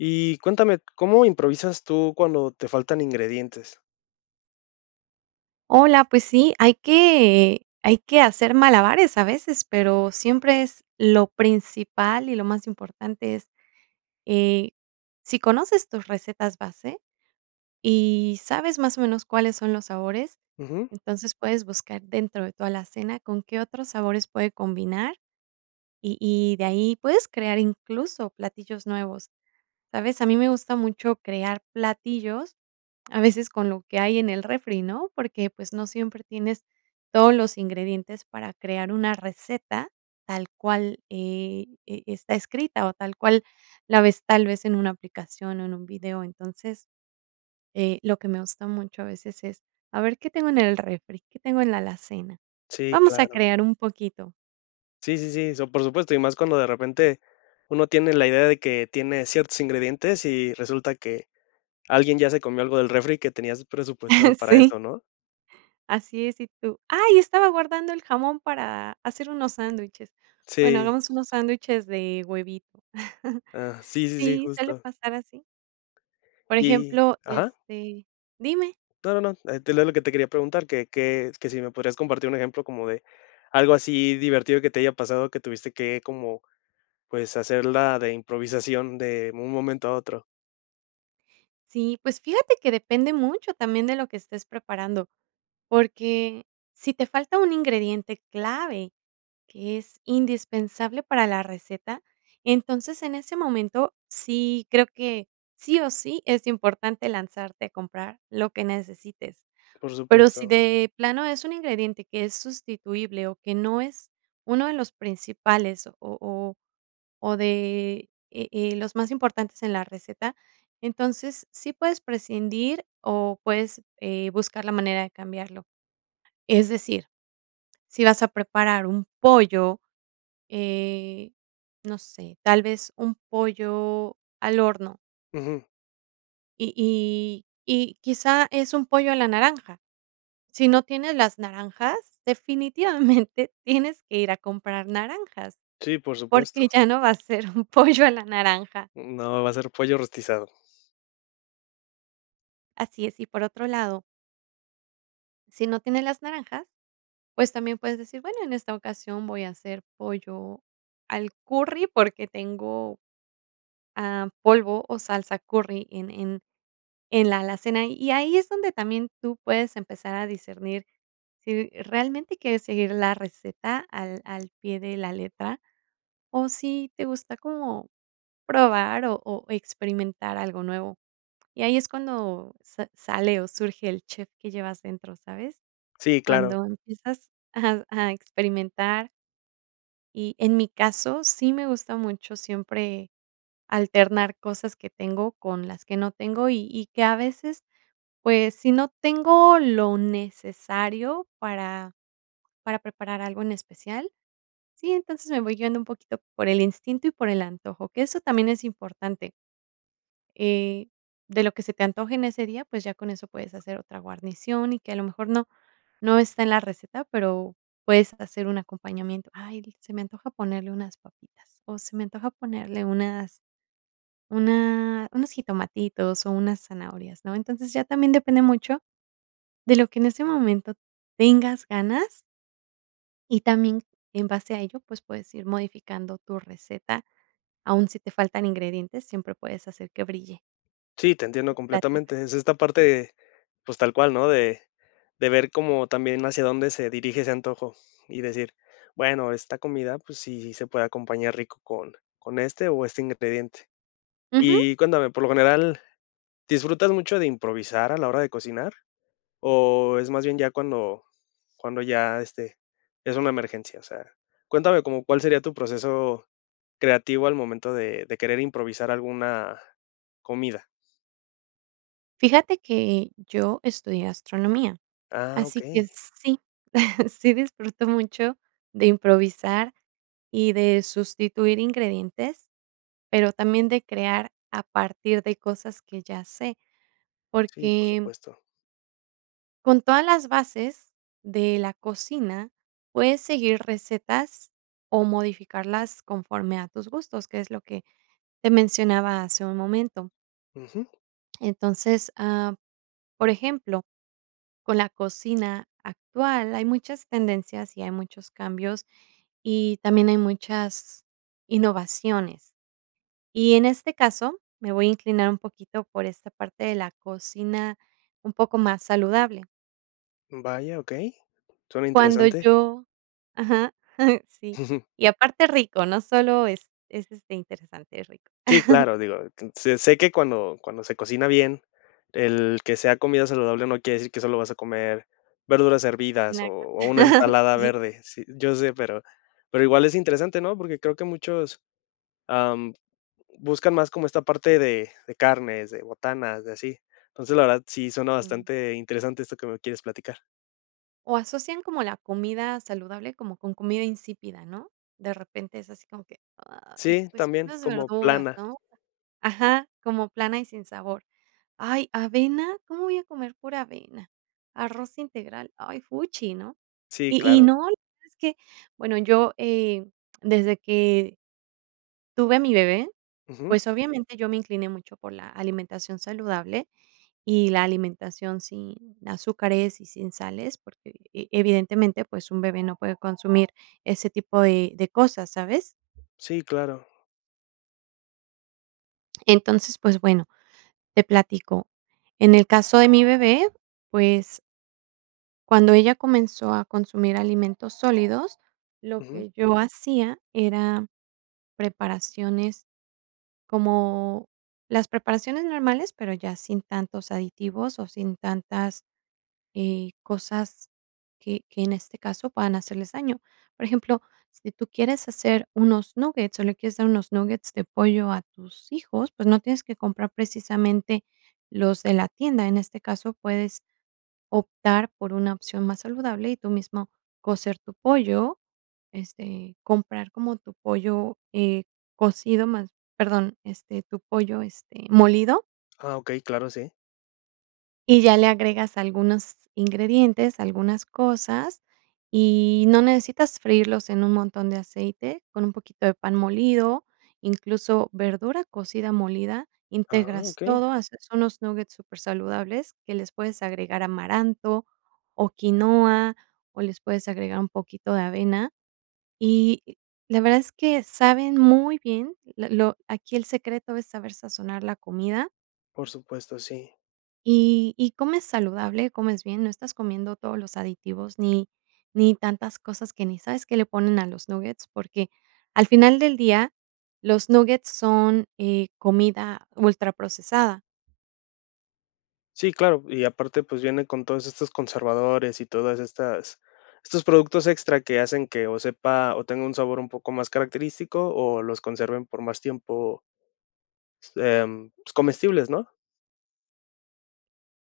Y cuéntame, ¿cómo improvisas tú cuando te faltan ingredientes? Hola, pues sí, hay que hay que hacer malabares a veces, pero siempre es lo principal y lo más importante es, eh, sí conoces tus recetas base y sabes más o menos cuáles son los sabores, Ujú. entonces puedes buscar dentro de tu alacena con qué otros sabores puede combinar, y y de ahí puedes crear incluso platillos nuevos, ¿sabes? A mí me gusta mucho crear platillos, a veces con lo que hay en el refri, ¿no? Porque, pues, no siempre tienes todos los ingredientes para crear una receta tal cual, eh, e e está escrita, o tal cual la ves tal vez en una aplicación o en un video. Entonces, eh, lo que me gusta mucho a veces es, a ver qué tengo en el refri, qué tengo en la alacena. Sí, Vamos a claro. crear un poquito. Sí, sí, sí. So por supuesto, y más cuando de repente uno tiene la idea de que tiene ciertos ingredientes y resulta que alguien ya se comió algo del refri que tenías presupuestado para Sí. eso, ¿no? Así es, y tú, "Ay, estaba guardando el jamón para hacer unos sándwiches". Bueno, Sí. hagamos unos sándwiches de huevito. Ah, sí, sí, Sí, suele justo. pasar así. Por Y ejemplo, ajá. este dime. No, no, eh, te leo lo que te quería preguntar, que que s que sí me podrías compartir un ejemplo como de algo así divertido que te haya pasado, que tuviste que como, pues, hacerla de improvisación de un momento a otro. Sí, pues fíjate que depende mucho también de lo que estés preparando, porque sí te falta un ingrediente clave, que es indispensable para la receta, entonces en ese momento sí creo que sí o sí es importante lanzarte a comprar lo que necesites. Por Pero sí supuesto. de plano es un ingrediente que es sustituible o que no es uno de los principales o o o de, e eh, los más importantes en la receta, entonces, sí puedes prescindir o puedes, eh, buscar la manera de cambiarlo. Es decir, si vas a preparar un pollo, eh, no sé, tal vez un pollo al horno. Ujú. Y y y quizá es un pollo a la naranja. Si no tienes las naranjas, definitivamente tienes que ir a comprar naranjas, Sí, por porque supuesto. ya no va a ser un pollo a la naranja. No, va a ser pollo rostizado. Así es, y por otro lado. Sí no tienes las naranjas, pues también puedes decir, bueno, en esta ocasión voy a hacer pollo al curry porque tengo, am, polvo o salsa curry en en en la alacena, y ahí es donde también tú puedes empezar a discernir sí realmente quieres seguir la receta al al pie de la letra, o si te gusta como probar o o experimentar algo nuevo. Y ahí es cuando sa sale o surge el chef que llevas dentro, ¿sabes? Sí, claro. Cuando empiezas a a experimentar. Y en mi caso, sí me gusta mucho siempre alternar cosas que tengo con las que no tengo y y que a veces, pues, sí no tengo lo necesario para para preparar algo en especial, sí, entonces me voy guiando un poquito por el instinto y por el antojo, que eso también es importante. Eh, de lo que se te antoje en ese día, pues ya con eso puedes hacer otra guarnición y que a lo mejor no no está en la receta, pero puedes hacer un acompañamiento, "Ay", dices, "Se me antoja ponerle unas papitas, o se me antoja ponerle unas una unos jitomatitos, o unas zanahorias", ¿no? Entonces, ya también depende mucho de lo que en ese momento tengas ganas. Y también en base a ello, pues, puedes ir modificando tu receta. Aún si te faltan ingredientes, siempre puedes hacer que brille. Sí, te entiendo Tu platillo. completamente. Es esta parte, pues, tal cual, ¿no? De de ver como también hacia dónde se dirige ese antojo, y decir, bueno, esta comida, pues, sí, sí se puede acompañar rico con con este o este ingrediente. Ujú. Y cuéntame, por lo general, ¿disfrutas mucho de improvisar a la hora de cocinar o es más bien ya cuando cuando ya, este, es una emergencia? O sea, cuéntame, ¿cómo cuál sería tu proceso creativo al momento de de querer improvisar alguna comida? Fíjate que yo estudié gastronomía, Ah, así que okey. sí, sí disfruto mucho de improvisar y de sustituir ingredientes, pero también de crear a partir de cosas que ya sé, Sí, por porque supuesto. con todas las bases de la cocina, puedes seguir recetas o modificarlas conforme a tus gustos, que es lo que te mencionaba hace un momento. Ujú. Entonces, am, por ejemplo, con la cocina actual hay muchas tendencias y hay muchos cambios, y también hay muchas innovaciones. Y en este caso, me voy a inclinar un poquito por esta parte de la cocina, un poco más saludable. Vaya, okey. Suena Cuando interesante. yo ajá, sí, y aparte rico, no solo es es este interesante, es rico. Sí, claro, digo, que sé sé que cuando cuando se cocina bien, el que sea comida saludable no quiere decir que solo vas a comer verduras Y hervidas o una cosa o una ensalada Sí. verde. Sí, yo sé, pero pero igual es interesante, ¿no?, porque creo que muchos, am, buscan más como esta parte de de carnes, de botanas, de así. Entonces, la verdad, sí suena Jum. bastante interesante esto que me quieres platicar. O asocian como la comida saludable como con comida insípida, ¿no? De repente es así como que: "Ay, Sí, pues, también, unas como verduras, plana. ¿no?". Ajá, como plana y sin sabor, "Ay, avena, ¿cómo voy a comer pura avena?, arroz integral, ay, fuchi, ¿no?", Sí, y y claro. no es que bueno, yo, eh, desde que tuve a mi bebé, Ujú. pues obviamente, yo me incliné mucho por la alimentación saludable y la alimentación sin azúcares y sin sales, porque evidentemente, pues, un bebé no puede consumir ese tipo de de cosas, ¿sabes? Sí, claro. Entonces, pues bueno, te platico. En el caso de mi bebé, pues cuando ella comenzó a consumir alimentos sólidos, lo Ujú. que yo hacía era preparaciones, como las preparaciones normales, pero ya sin tantos aditivos, o sin tantas, eh, cosas que que en este caso puedan hacerles daño. Por ejemplo, si tú quieres hacer unos nuggets, o le quieres dar unos nuggets de pollo a tus hijos, pues, no tienes que comprar precisamente los de la tienda. En este caso, puedes optar por una opción más saludable, y tú mismo cocer tu pollo, este, comprar como tu pollo, eh, cocido más, perdón, este, tu pollo, este, molido. Ah, okey, claro sí. Y ya le agregas algunos ingredientes, algunas cosas, y no necesitas freírlos en un montón de aceite, con un poquito de pan molido, incluso verdura cocida molida. ¡Ah, Integras okey! todo, haces unos nuggets supersaludables que les puedes agregar amaranto o quinoa, o les puedes agregar un poquito de avena. Y, la verdad es que saben muy bien, lo lo aquí el secreto es saber sazonar la comida. Por supuesto, sí. Y y comes saludable, comes bien, no estás comiendo todos los aditivos ni ni tantas cosas que ni sabes qué le ponen a los nuggets, porque al final del día, los nuggets son, eh, comida ultraprocesada. Sí, claro, y aparte, pues viene con todos estos conservadores y todas estas estos productos extra que hacen que o sepa o tenga un sabor un poco más característico o los conserven por más tiempo em, pues, comestibles, ¿no?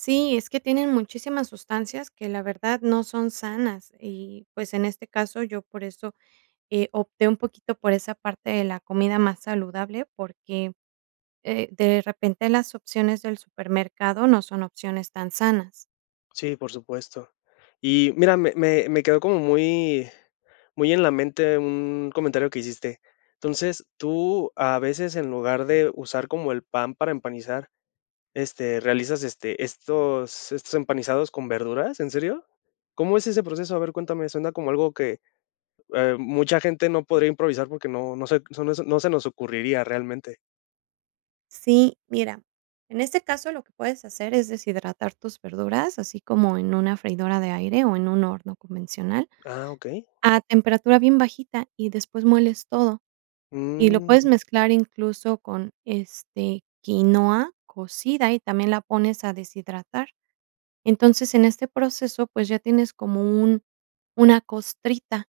Sí, es que tienen muchísimas sustancias que, la verdad, no son sanas y, pues, en este caso, yo por eso, eh, opté un poquito por esa parte de la comida más saludable, porque, eh, de repente, las opciones del supermercado no son opciones tan sanas. Sí, por supuesto. Y mira, me me me quedó como muy muy en la mente un comentario que hiciste. Entonces, tú, a veces, en lugar de usar como el pan para empanizar, este, realizas, este, estos estos empanizados con verduras, ¿en serio? ¿Cómo es ese proceso? A ver, cuéntame, suena como algo que, eh, mucha gente no podría improvisar porque no no se no se no se nos ocurriría realmente. Sí, mira, en este caso, lo que puedes hacer es deshidratar tus verduras, así como en una freidora de aire o en un horno convencional, Ah, okey. a temperatura bien bajita, y después moles todo. Y lo puedes Mm. mezclar incluso con, este, quinoa cocida, y también la pones a deshidratar. Entonces, en este proceso, pues ya tienes como un una costrita,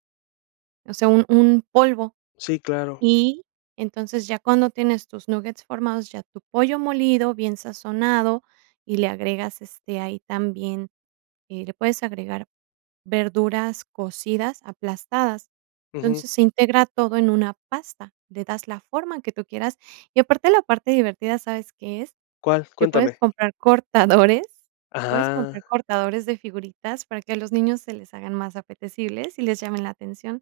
o sea, un un polvo. Sí, claro. Y, entonces, ya cuando tienes tus nuggets formados, ya tu pollo molido, bien sazonado, y le agregas, este, ahí también, eh, le puedes agregar verduras cocidas aplastadas. Ujú. Entonces, se integra todo en una pasta, le das la forma que tú quieras y, aparte, la parte divertida, ¿sabes qué es? ¿Cuál? Que puedes Cuéntame. comprar cortadores puedes comprar Ajá. cortadores de figuritas para que a los niños se les hagan más apetecibles y les llamen la atención.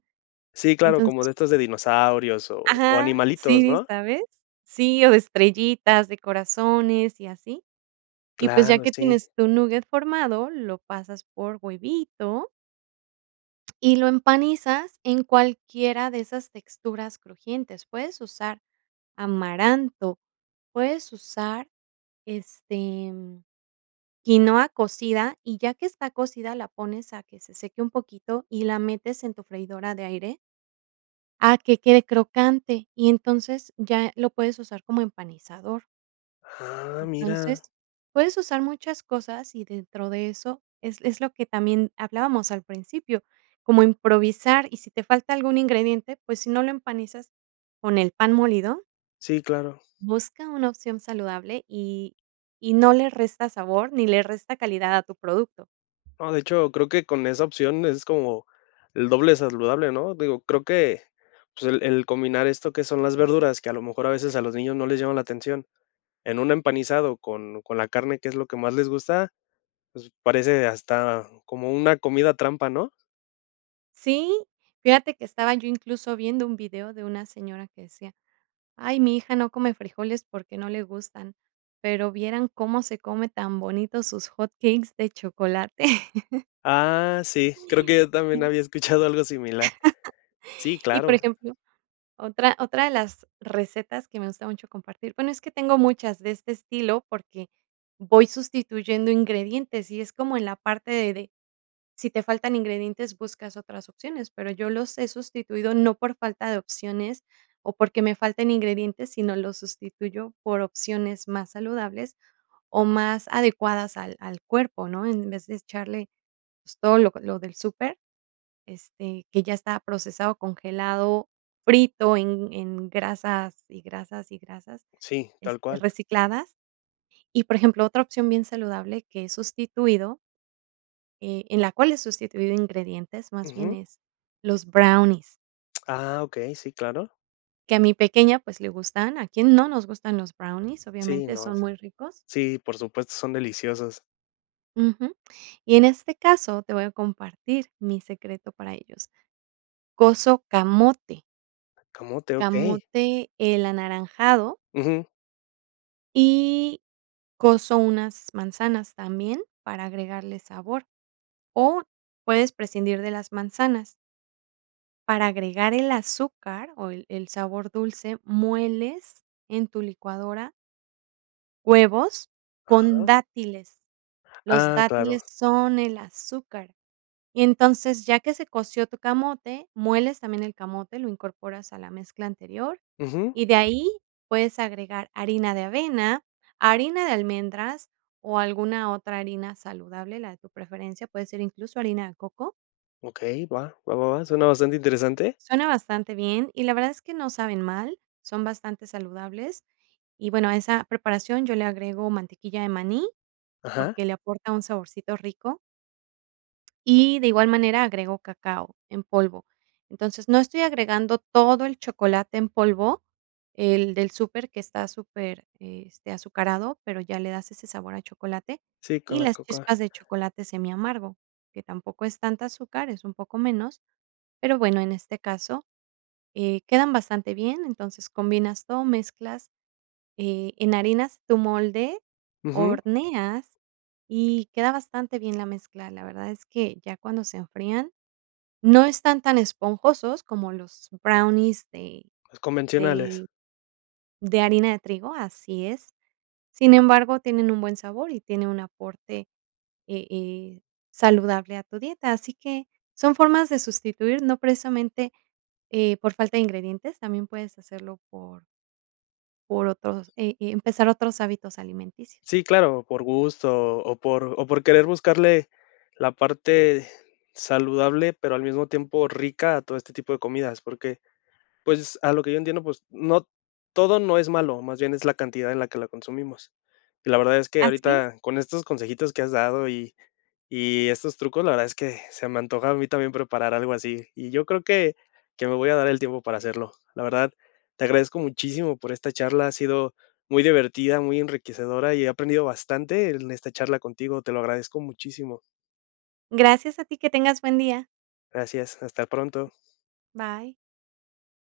Sí, claro, como Entonces. de estos de dinosaurios o o Ajá, animalitos, sí, ¿no? ¿sabes? Sí, o de estrellitas, de corazones, y así. Y, pues, ya Claro, que sí. tienes tu nugget formado, lo pasas por huevito. Y lo empanizas en cualquiera de esas texturas crujientes. Puedes usar amaranto, puedes usar, este, quinoa cocida, y ya que está cocida, la pones a que se seque un poquito y la metes en tu freidora de aire. A que quede crocante. Y entonces, ya lo puedes usar como empanizador. Ah, mira. Entonces, puedes usar muchas cosas, y dentro de eso, es es lo que también hablábamos al principio, como improvisar, y si te falta algún ingrediente, pues si, no lo empanizas con el pan molido, Sí, claro. busca una opción saludable y y no le resta sabor ni le resta calidad a tu producto. No, de hecho, creo que con esa opción es como, el doble saludable, ¿no? Digo, creo que, pues, el el combinar esto que son las verduras, que a lo mejor a veces a los niños no les llama la atención, en un empanizado con con la carne, que es lo que más les gusta, pues, parece hasta como una comida trampa, ¿no? Sí, fíjate que estaba yo incluso viendo un video de una señora que decía: "Ay, mi hija no come frijoles, porque, no le gustan, pero, vieran cómo se come tan bonito sus hot cakes de chocolate." Ah, sí, creo que yo también Sí. había escuchado algo similar. Sí, Y, por claro. ejemplo, otra otra de las recetas que me gusta mucho compartir, bueno, es que tengo muchas de este estilo, porque, voy sustituyendo ingredientes y es como en la parte de de, si te faltan ingredientes, buscas otras opciones, pero, yo los he sustituido, no por falta de opciones, o porque me falten ingredientes, sino los sustituyo por opciones más saludables, o más adecuadas al al cuerpo, ¿no? En vez de echarle, pues, todo lo lo del súper, este, que ya estaba procesado, congelado, frito en en grasas y grasas y grasas, Sí, tal este, cual. recicladas. Y, por ejemplo, otra opción bien saludable que es sustituido, eh, en la cual he sustituido ingredientes, más bien Ujú. es, los brownies. Ah, okey, sí, claro. Que a mi pequeña, pues, le gustan, ¿a quién no nos gustan los brownies? Sí, Obviamente, no, son muy ricos. sí, por supuesto, son deliciosos. Ujú, y en este caso, te voy a compartir mi secreto para ellos, coso camote. ¿Camote? Okey. Camote, el anaranjado. Ujú. Y coso unas manzanas también para agregarle sabor, o puedes prescindir de las manzanas. Para agregar el azúcar o el el sabor dulce, mueles en tu licuadora huevos con Ajá. dátiles, los Ah, claro. dátiles son el azúcar, y entonces, ya que se coció tu camote, mueles también el camote, lo incorporas a la mezcla anterior Ujú. y de ahí puedes agregar harina de avena, harina de almendras o alguna otra harina saludable, la de tu preferencia, puede ser incluso harina de coco. Okey, va va va va suena bastante interesante. Suena bastante bien y la verdad es que no saben mal, son bastante saludables y, bueno, a esa preparación yo le agrego mantequilla de maní Ajá. porque le aporta un saborcito rico. Y de igual manera agrego cacao en polvo, entonces, no estoy agregando todo el chocolate en polvo, el del super que está súper, este, azucarado, pero ya le das ese sabor a chocolate, Sí, con y la las Cocoa. chispas de chocolate semiamargo, que tampoco es tanta azúcar, es un poco menos, pero bueno, en este caso, eh, quedan bastante bien, entonces combinas todo, mezclas, eh, enharinas tu molde, Ujú. horneas, y queda bastante bien la mezcla, la verdad es que ya cuando se enfrían, no están tan esponjosos como los brownies de Los convencionales. de de harina de trigo, así es, sin embargo, tienen un buen sabor y tiene un aporte, eh eh, saludable a tu dieta, así que son formas de sustituir, no precisamente, eh, por falta de ingredientes, también puedes hacerlo por por otros, eh eh, empezar otros hábitos alimenticios. Sí, claro, por gusto o por o por querer buscarle la parte saludable, pero al mismo tiempo rica a todo este tipo de comidas, porque, pues, a lo que yo entiendo, pues, no, todo no es malo, más bien es la cantidad en la que la consumimos, y la verdad es que Así es. ahorita con estos consejitos que has dado y y estos trucos, la verdad es que se me antoja a mí también preparar algo así, y yo creo que que me voy a dar el tiempo para hacerlo, la verdad, te agradezco muchísimo por esta charla, ha sido muy divertida, muy enriquecedora, y he aprendido bastante en esta charla contigo, te lo agradezco muchísimo. Gracias a ti, que tengas buen día. Gracias, hasta pronto. Bye.